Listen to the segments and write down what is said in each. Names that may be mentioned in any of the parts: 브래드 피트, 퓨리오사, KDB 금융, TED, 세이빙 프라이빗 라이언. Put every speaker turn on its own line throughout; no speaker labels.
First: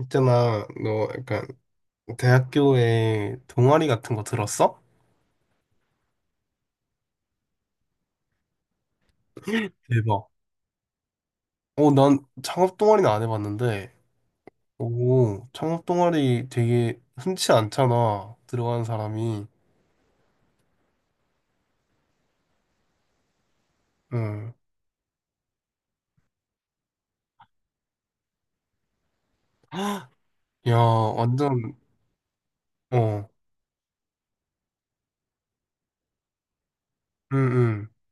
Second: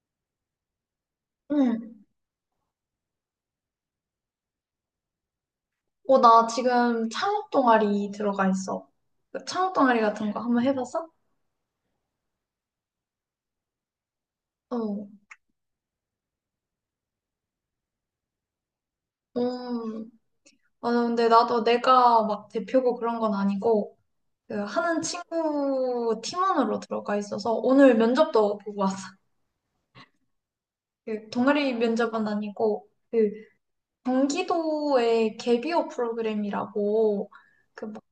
있잖아, 너 약간
응.
대학교에 동아리 같은 거 들었어?
나 지금 창업 동아리 들어가 있어. 그 창업 동아리
대박.
같은 거 한번 해봤어?
어, 난 창업 동아리는 안 해봤는데,
어.
오, 창업 동아리 되게 흔치 않잖아, 들어가는 사람이.
음. 아, 근데 나도 내가 막 대표고 그런 건 아니고,
응.
그 하는 친구 팀원으로 들어가 있어서 오늘 면접도 보고 왔어.
헉, 야,
그 동아리
완전,
면접은 아니고,
어,
경기도의 개비호 프로그램이라고, 그
응,
막,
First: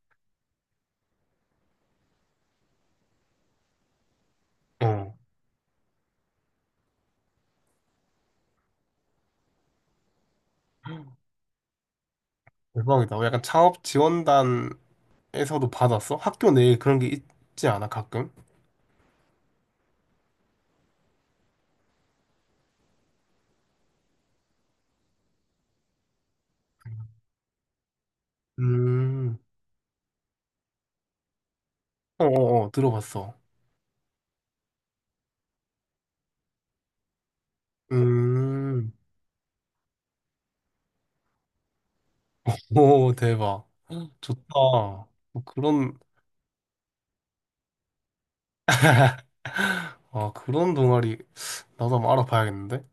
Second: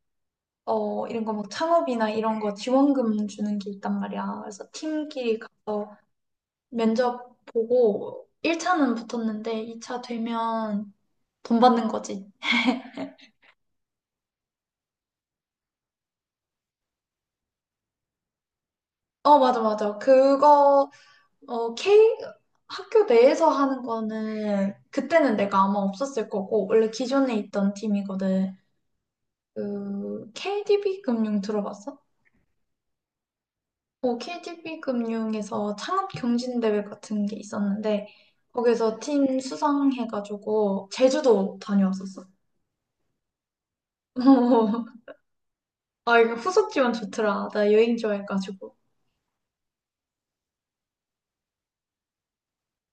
이런 거 막 창업이나 이런 거 지원금 주는 게 있단 말이야. 그래서
응, 어.
팀끼리 가서 면접 보고 1차는 붙었는데 2차 되면 돈 받는 거지.
대박이다. 어, 약간 창업 지원단에서도 받았어? 학교 내에 그런 게 있지 않아, 가끔?
어, 맞아, 맞아. 그거, 어, K, 학교 내에서 하는 거는 그때는 내가 아마 없었을 거고, 원래 기존에 있던 팀이거든.
음,
KDB 금융 들어봤어?
어, 어, 어, 들어봤어.
KDB 금융에서 창업 경진대회 같은 게 있었는데,
음.
거기서 팀 수상해가지고, 제주도 다녀왔었어.
오, 대박. 좋다. 뭐 그런,
아, 이거 후속 지원 좋더라. 나 여행 좋아해가지고.
아, 그런 동아리 나도 한번 알아봐야겠는데?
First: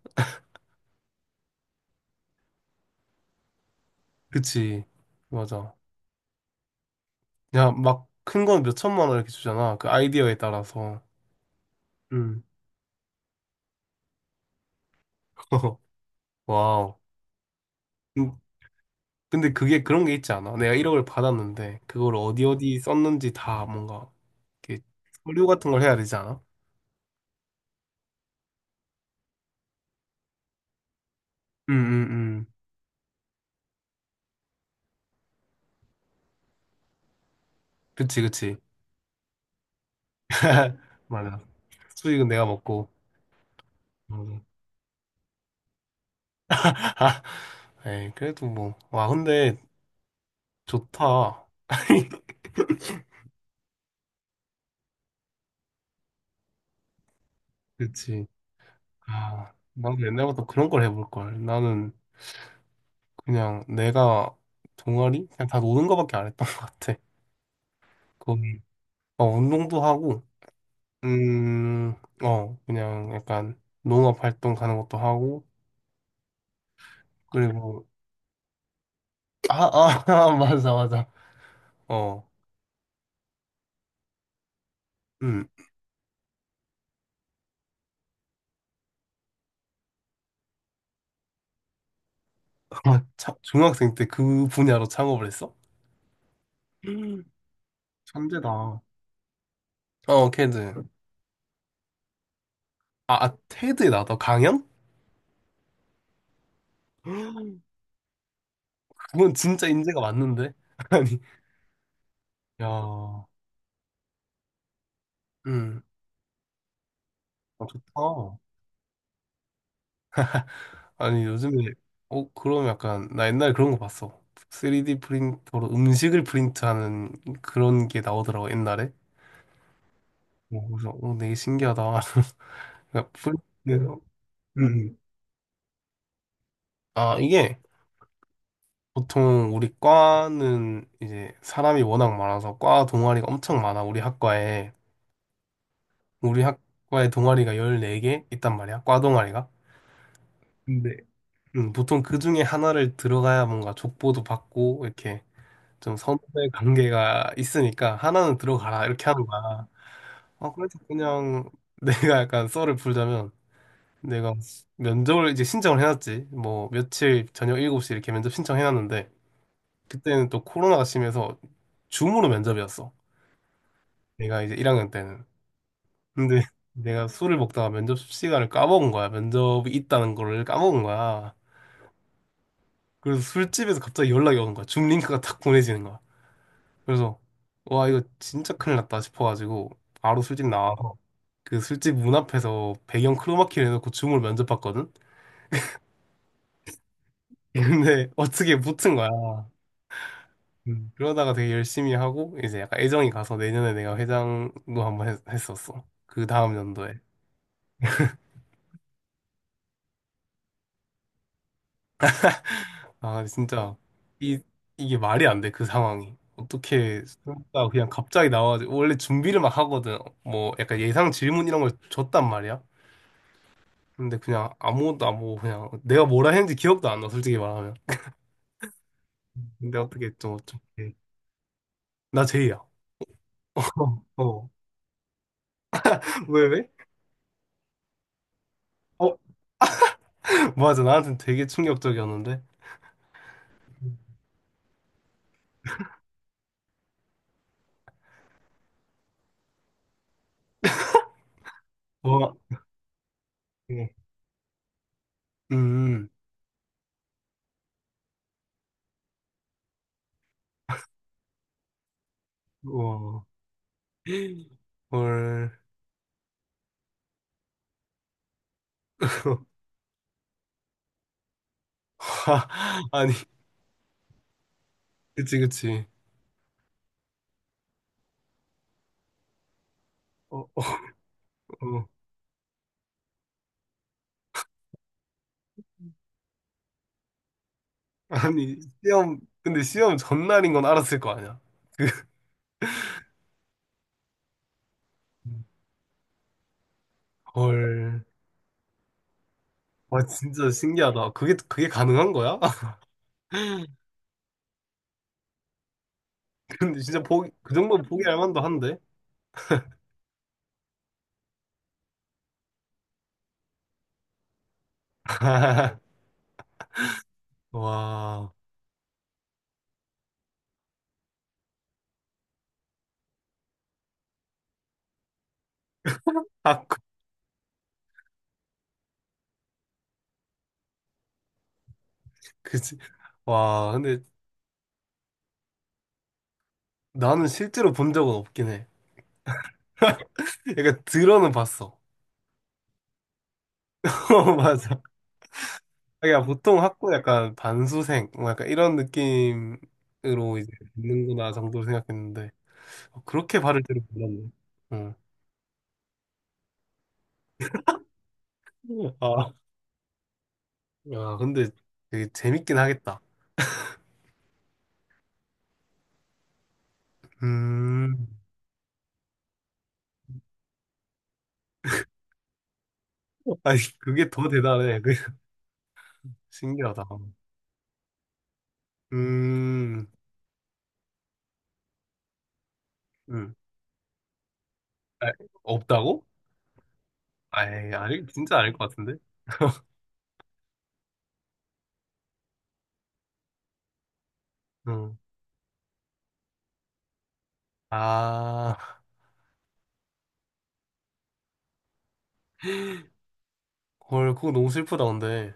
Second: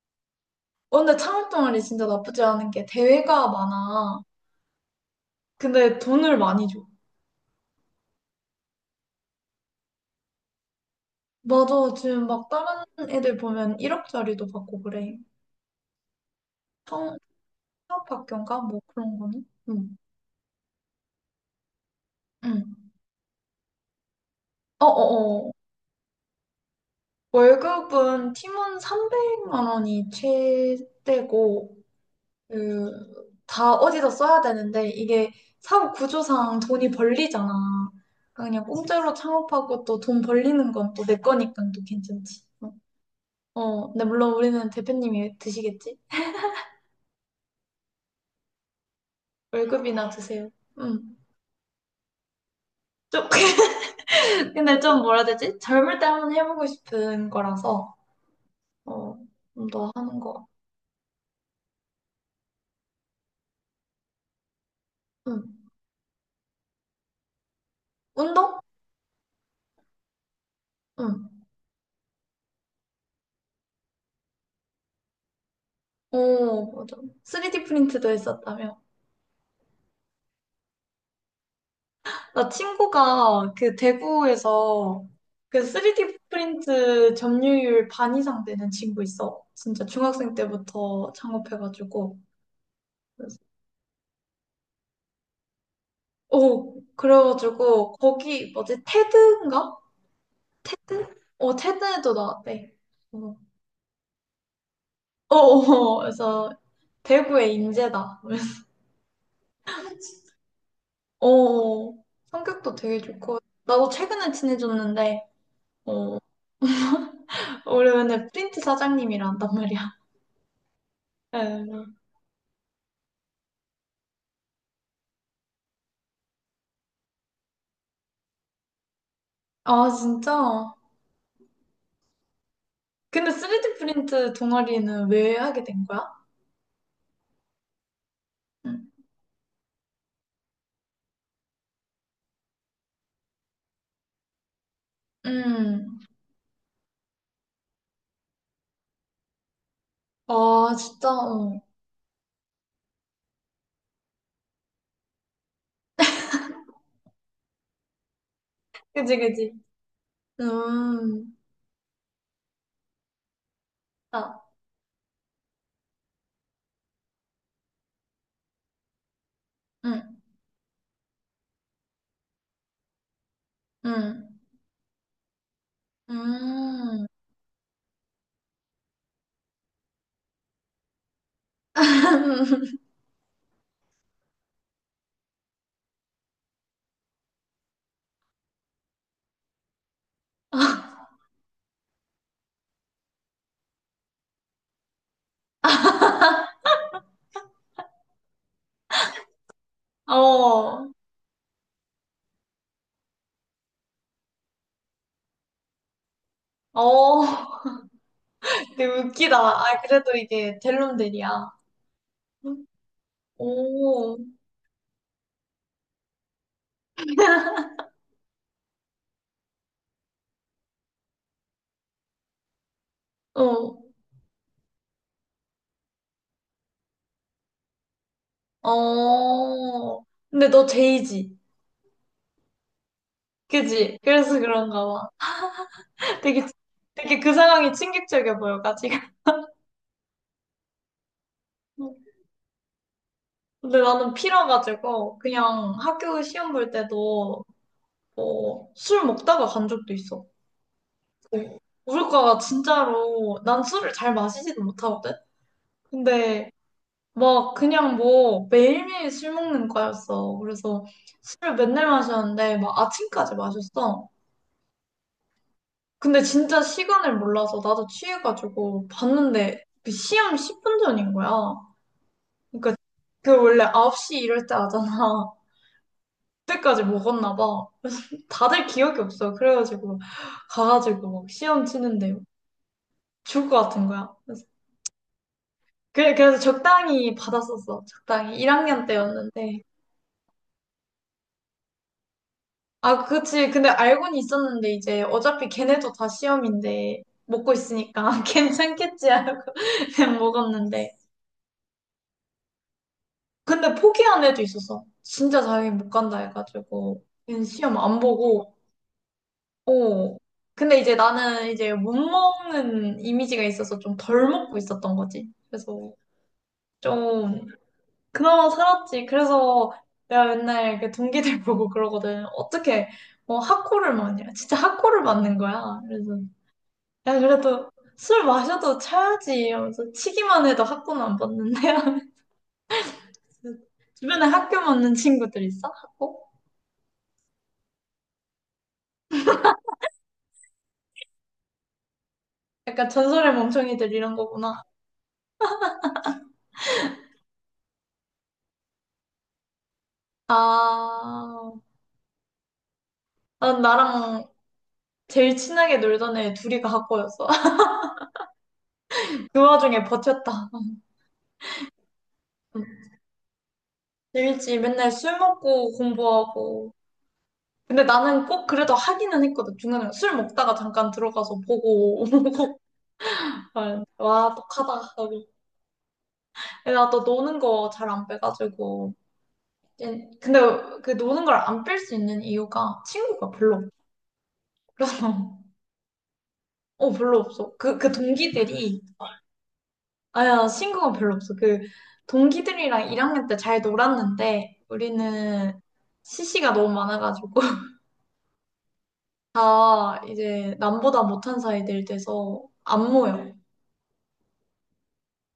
근데 창업동아리 진짜 나쁘지 않은 게 대회가 많아.
그치. 맞아.
근데 돈을 많이 줘.
야, 막 큰 건 몇 천만 원 이렇게 주잖아. 그 아이디어에 따라서.
맞아. 지금
음.
막 다른 애들 보면 1억짜리도 받고 그래.
와우.
창-
음,
창업학교인가? 뭐 그런 거는?
근데 그게
응.
그런 게 있지 않아? 내가 1억을 받았는데, 그걸 어디
응.
어디 썼는지 다 뭔가, 이렇게 서류
어어어.
같은 걸 해야 되지 않아?
월급은 팀원 300만 원이
음,
최대고,
음, 음.
그, 다 어디다 써야 되는데, 이게 사업 구조상 돈이 벌리잖아.
그치,
그러니까
그치.
그냥 공짜로 창업하고 또 돈 벌리는 건 또 내
맞아.
거니까 또
수익은
괜찮지.
내가
어.
먹고.
근데 물론
음.
우리는 대표님이 드시겠지?
아, 에이, 그래도 뭐. 와, 근데
월급이나 드세요. 음.
좋다.
좀, 근데 좀 뭐라 해야 되지? 젊을 때 한번 해보고 싶은 거라서,
그치.
어,
아,
좀 더
나도
하는
옛날부터
거.
그런 걸 해볼 걸. 나는 그냥 내가 동아리? 그냥
음.
다 노는 거밖에 안 했던 것 같아.
운동?
거기, 어, 운동도 하고,
음.
음, 어, 그냥 약간 농업 활동 가는 것도 하고,
오, 맞아. 3D
그리고,
프린트도 했었다며.
아, 아, 아, 맞아, 맞아. 어,
나 친구가 그 대구에서
음,
그 3D 프린트 점유율 반 이상 되는 친구 있어. 진짜 중학생 때부터 창업해가지고.
아, 참,
그래서
중학생 때 그 분야로 창업을 했어?
오,
음,
그래가지고
천재다.
거기
어,
뭐지? 테드인가?
캐드.
테드? 테드에도 나왔대.
아,
어,
아, 테드에 나왔다. 강연?
어, 어. 그래서 대구의 인재다. 그래서
그건 진짜 인재가 맞는데? 아니,
어, 성격도 되게
야,
좋고. 나도 최근에 친해졌는데,
음,
어,
아,
우리 맨날
좋다.
프린트 사장님이라 한단 말이야.
아니, 요즘에,
에.
어, 그럼 약간, 나 옛날에 그런 거 봤어. 3D 프린터로 음식을 프린트하는 그런 게 나오더라고, 옛날에.
아,
어,
진짜?
그래서, 어, 되게 신기하다. 그러니까
근데
프린트,
3D
음.
프린트
음.
동아리는 왜 하게 된 거야?
아, 이게,
음,
보통 우리 과는 이제 사람이 워낙 많아서 과 동아리가 엄청 많아, 우리 학과에.
음.
우리 학과에 동아리가 14개 있단 말이야, 과 동아리가.
아,
근데
진짜? 어.
보통 그 중에 하나를 들어가야 뭔가 족보도 받고 이렇게 좀 선후배 관계가 있으니까 하나는 들어가라 이렇게
그지,
하는
그지.
거야. 아, 그래서
음,
그냥 내가 약간 썰을 풀자면 내가
아,
면접을 이제 신청을 해놨지. 뭐 며칠 저녁 7시 이렇게 면접 신청해놨는데
음,
그때는 또 코로나가 심해서 줌으로 면접이었어.
음,
내가 이제 1학년 때는. 근데
음.
내가 술을 먹다가 면접 시간을 까먹은 거야. 면접이 있다는 거를 까먹은 거야. 그래서 술집에서 갑자기 연락이 오는 거야. 줌 링크가 탁 보내지는 거야. 그래서 와 이거 진짜 큰일 났다 싶어가지고 바로 술집 나와서 그 술집 문 앞에서 배경 크로마키를 해놓고 줌을 면접봤거든. 근데 어떻게 붙은 거야. 음.
어,
그러다가 되게 열심히 하고 이제 약간 애정이 가서 내년에 내가 회장도 한번 했었어. 그 다음 연도에.
어, 되게 웃기다. 아, 그래도 이게 델론들이야.
아 진짜
오,
이 이게 말이 안 돼 그 상황이. 어떻게 술집가 그냥 갑자기 나와가지고 원래 준비를 막 하거든. 뭐 약간 예상 질문 이런 걸 줬단 말이야.
어,
근데 그냥 아무것도 안 보고 그냥 내가 뭐라 했는지 기억도 안 나, 솔직히 말하면. 근데
어.
어떻게
근데 너
이렇게.
제이지.
나 제이야.
그지? 그래서
어,
그런가 봐. 되게,
왜, 왜?
되게 그 상황이 충격적이야 보여가지고.
어, 맞아. 나한테는 되게 충격적이었는데.
근데 나는 피라가지고 그냥 학교 시험 볼 때도 뭐술 먹다가 간 적도 있어. 우리
와,
과가 진짜로 난
예.
술을 잘 마시지도 못하거든?
음,
근데 막 그냥 뭐 매일매일 술 먹는 거였어. 그래서 술을 맨날 마셨는데 막
와,
아침까지 마셨어.
헐.
근데 진짜 시간을 몰라서 나도 취해가지고 봤는데 그 시험 10분 전인 거야. 그러니까
아니,
그 원래 9시 이럴 때 하잖아.
그치, 그치.
그때까지 먹었나 봐. 다들 기억이 없어. 그래가지고
어, 어,
가가지고 막 시험
어.
치는데 죽을 것 같은 거야. 그래서 적당히 받았었어. 적당히
아니,
1학년
시험, 근데
때였는데.
시험 전날인 건 알았을 거 아니야. 그,
아, 그치. 근데 알고는 있었는데, 이제 어차피 걔네도 다 시험인데, 먹고
헐.
있으니까 괜찮겠지 하고
와,
그냥
진짜
먹었는데.
신기하다. 그게, 그게 가능한 거야?
근데 포기한 애도 있었어. 진짜 자기 못 간다
근데 진짜
해가지고.
보기
그냥
그
시험
정도면
안
포기할 만도
보고,
한데.
어. 근데 이제 나는 이제 못 먹는 이미지가 있어서 좀 덜 먹고 있었던 거지. 그래서 좀,
와.
그나마 살았지. 그래서 내가 맨날 그 동기들 보고 그러거든. 어떻게, 학고를 맞냐. 진짜 학고를 맞는 거야. 그래서.
아, 그,
야, 그래도 술 마셔도 차야지 하면서 치기만 해도 학고는 안 봤는데.
그지. 와, 근데
주변에 학교 맞는 친구들 있어? 학고?
나는 실제로 본 적은 없긴 해. 약간 들어는 봤어.
약간 전설의 멍청이들 이런
어,
거구나.
맞아. 그러니까 보통 학교 약간 반수생, 뭐 약간 이런 느낌으로 이제 있는구나
아,
정도로 생각했는데, 어, 그렇게
난
바를 줄은
나랑
몰랐네. 응.
제일 친하게 놀던 애 둘이가 학고였어.
아,
그 와중에 버텼다.
야, 근데 되게 재밌긴 하겠다.
일지 맨날 술 먹고 공부하고. 근데
음,
나는 꼭 그래도 하기는 했거든. 중간에 술 먹다가 잠깐 들어가서 보고 오고.
아니,
아,
그게 더
와,
대단해.
똑하다.
그- 신기하다.
나도 노는 거 잘 안 빼가지고.
음,
예, 근데 그 노는 걸 안 뺄 수 있는 이유가 친구가
음.
별로 없어.
아,
그래서
없다고?
별로 없어.
아이,
그
아니, 진짜 아닐 것
동기들이
같은데?
아야 친구가 별로 없어. 그 동기들이랑 1학년 때 잘 놀았는데
응.
우리는 CC가 너무 많아가지고
아,
다 이제 남보다 못한 사이들 돼서 안 모여.
헐, 그거 너무 슬프다, 근데.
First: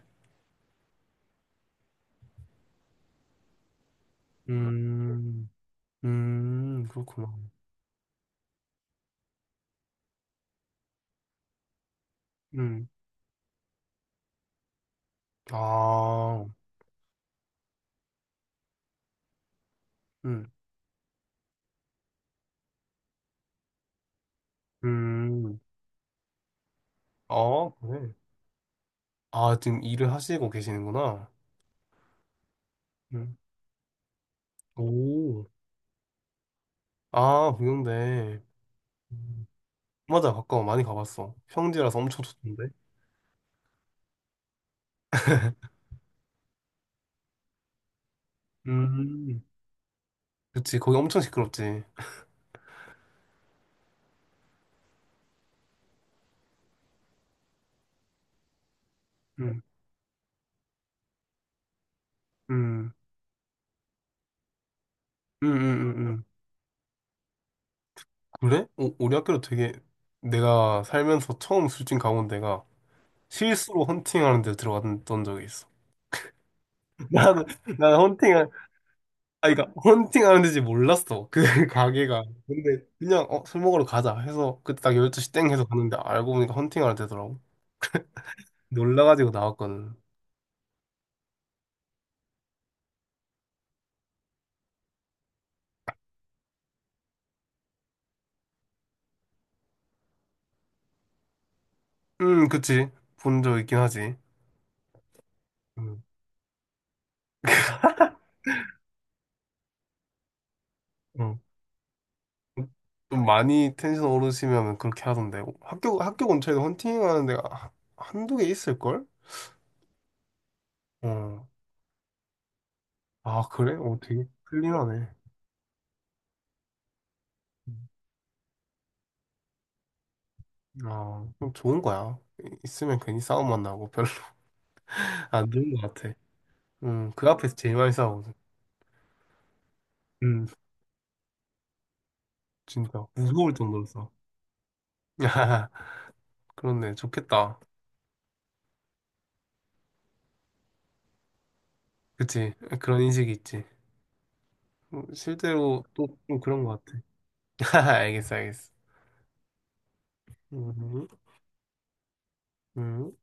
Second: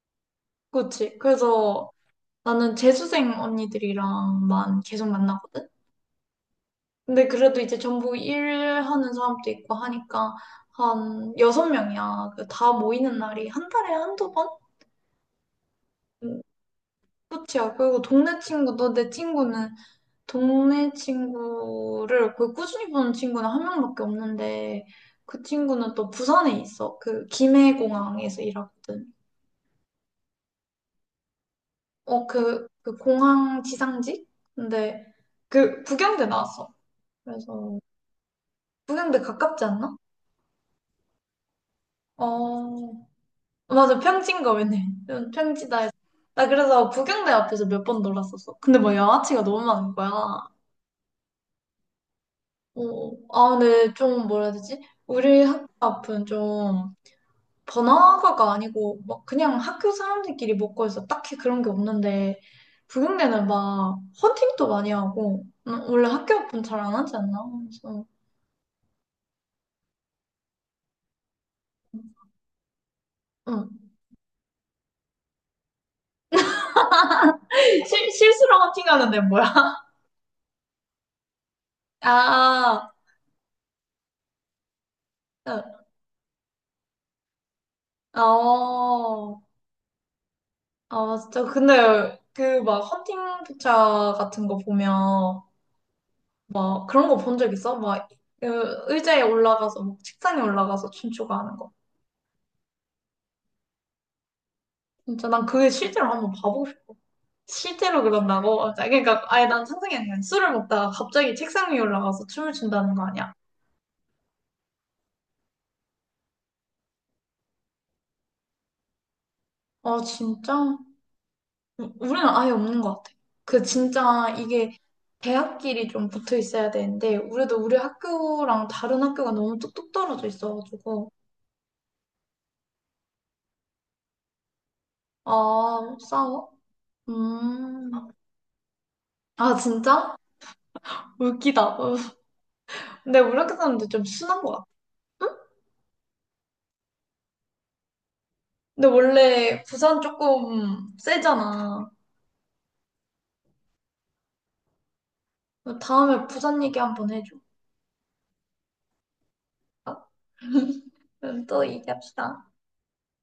그렇지. 그래서 나는 재수생 언니들이랑만 계속
음,
만나거든. 근데
그렇구나.
그래도 이제 전부 일하는 사람도 있고 하니까 한 여섯 명이야. 그다
음,
모이는 날이 한 달에 한두 번? 음,
아,
끝이야. 그리고 동네 친구도 내 친구는
음,
동네 친구를 거의 꾸준히 보는 친구는 한 명밖에 없는데 그
음,
친구는 또 부산에 있어. 그
아, 그래.
김해공항에서 일하거든.
아, 지금 일을 하시고 계시는구나.
그
음,
공항 지상직? 근데
오,
그 북경대 나왔어.
아,
그래서
동양대.
북경대
음,
가깝지 않나?
맞아, 가까워. 많이 가봤어. 평지라서 엄청 좋던데.
어. 맞아, 평지인 거 맨날. 좀 평지다 해서. 나 그래서 구경대 앞에서 몇 번 놀았었어. 근데 뭐
음,
양아치가 너무 많은 거야.
그치, 거기 엄청 시끄럽지.
아, 근데 좀 뭐라 해야 되지? 우리 학교 앞은 좀 번화가가 아니고 막 그냥
음,
학교 사람들끼리 먹고 해서 딱히 그런 게 없는데
음,
구경대는 막 헌팅도 많이 하고
음, 음,
원래
음.
학교 앞은 잘 안 하지 않나? 그래서
그래? 어, 우리 학교도 되게 내가 살면서 처음 술집 가본 데가 실수로
응.
헌팅하는 데 들어갔던 적이 있어. 나는 헌팅 아
실수로 헌팅하는데 뭐야?
그러니까 헌팅하는 데지 몰랐어. 그 가게가.
아,
근데 그냥 어, 술 먹으러 가자 해서 그때 딱 12시 땡
아,
해서
응.
갔는데 알고 보니까 헌팅하는 데더라고. 놀라가지고
어.
나왔거든.
아, 진짜. 근데 그 막 헌팅 기차 같은 거 보면 막 그런 거 본 적 있어? 막 그 의자에 올라가서 막 책상에 올라가서 춤추고 하는 거.
그치. 본 적 있긴 하지.
진짜 난 그게
음,
실제로 한번 봐보고 싶어. 실제로 그런다고? 아, 그러니까 아예 난 상상이 안 돼. 술을 먹다가 갑자기
음.
책상 위에 올라가서 춤을 춘다는 거
좀
아니야?
많이 텐션 오르시면 그렇게 하던데 학교 근처에도 헌팅하는 데가 한두 개 있을걸?
아, 진짜?
어.
우리는 아예 없는 것 같아.
아,
그
그래? 어, 되게
진짜 이게
클린하네.
대학끼리 좀 붙어 있어야 되는데 우리도 우리
음.
학교랑 다른 학교가 너무 뚝뚝 떨어져 있어가지고
아, 그럼 좋은 거야. 이- 있으면 괜히 싸움만 나고 별로 안 좋은 거
아,
같아.
싸워?
그 앞에서 제일
음.
많이 싸우거든.
아, 진짜?
음,
웃기다. 어.
진짜
근데
무서울 정도로
우리학교사람들 좀
싸워.
순한 것 같아. 응?
그렇네, 좋겠다.
근데 원래 부산 조금 세잖아.
그치? 그런 인식이 있지. 실제로 또
다음에
좀 그런
부산
거
얘기
같아.
한번 해줘.
알겠어, 알겠어. 음,
또 얘기합시다.
음.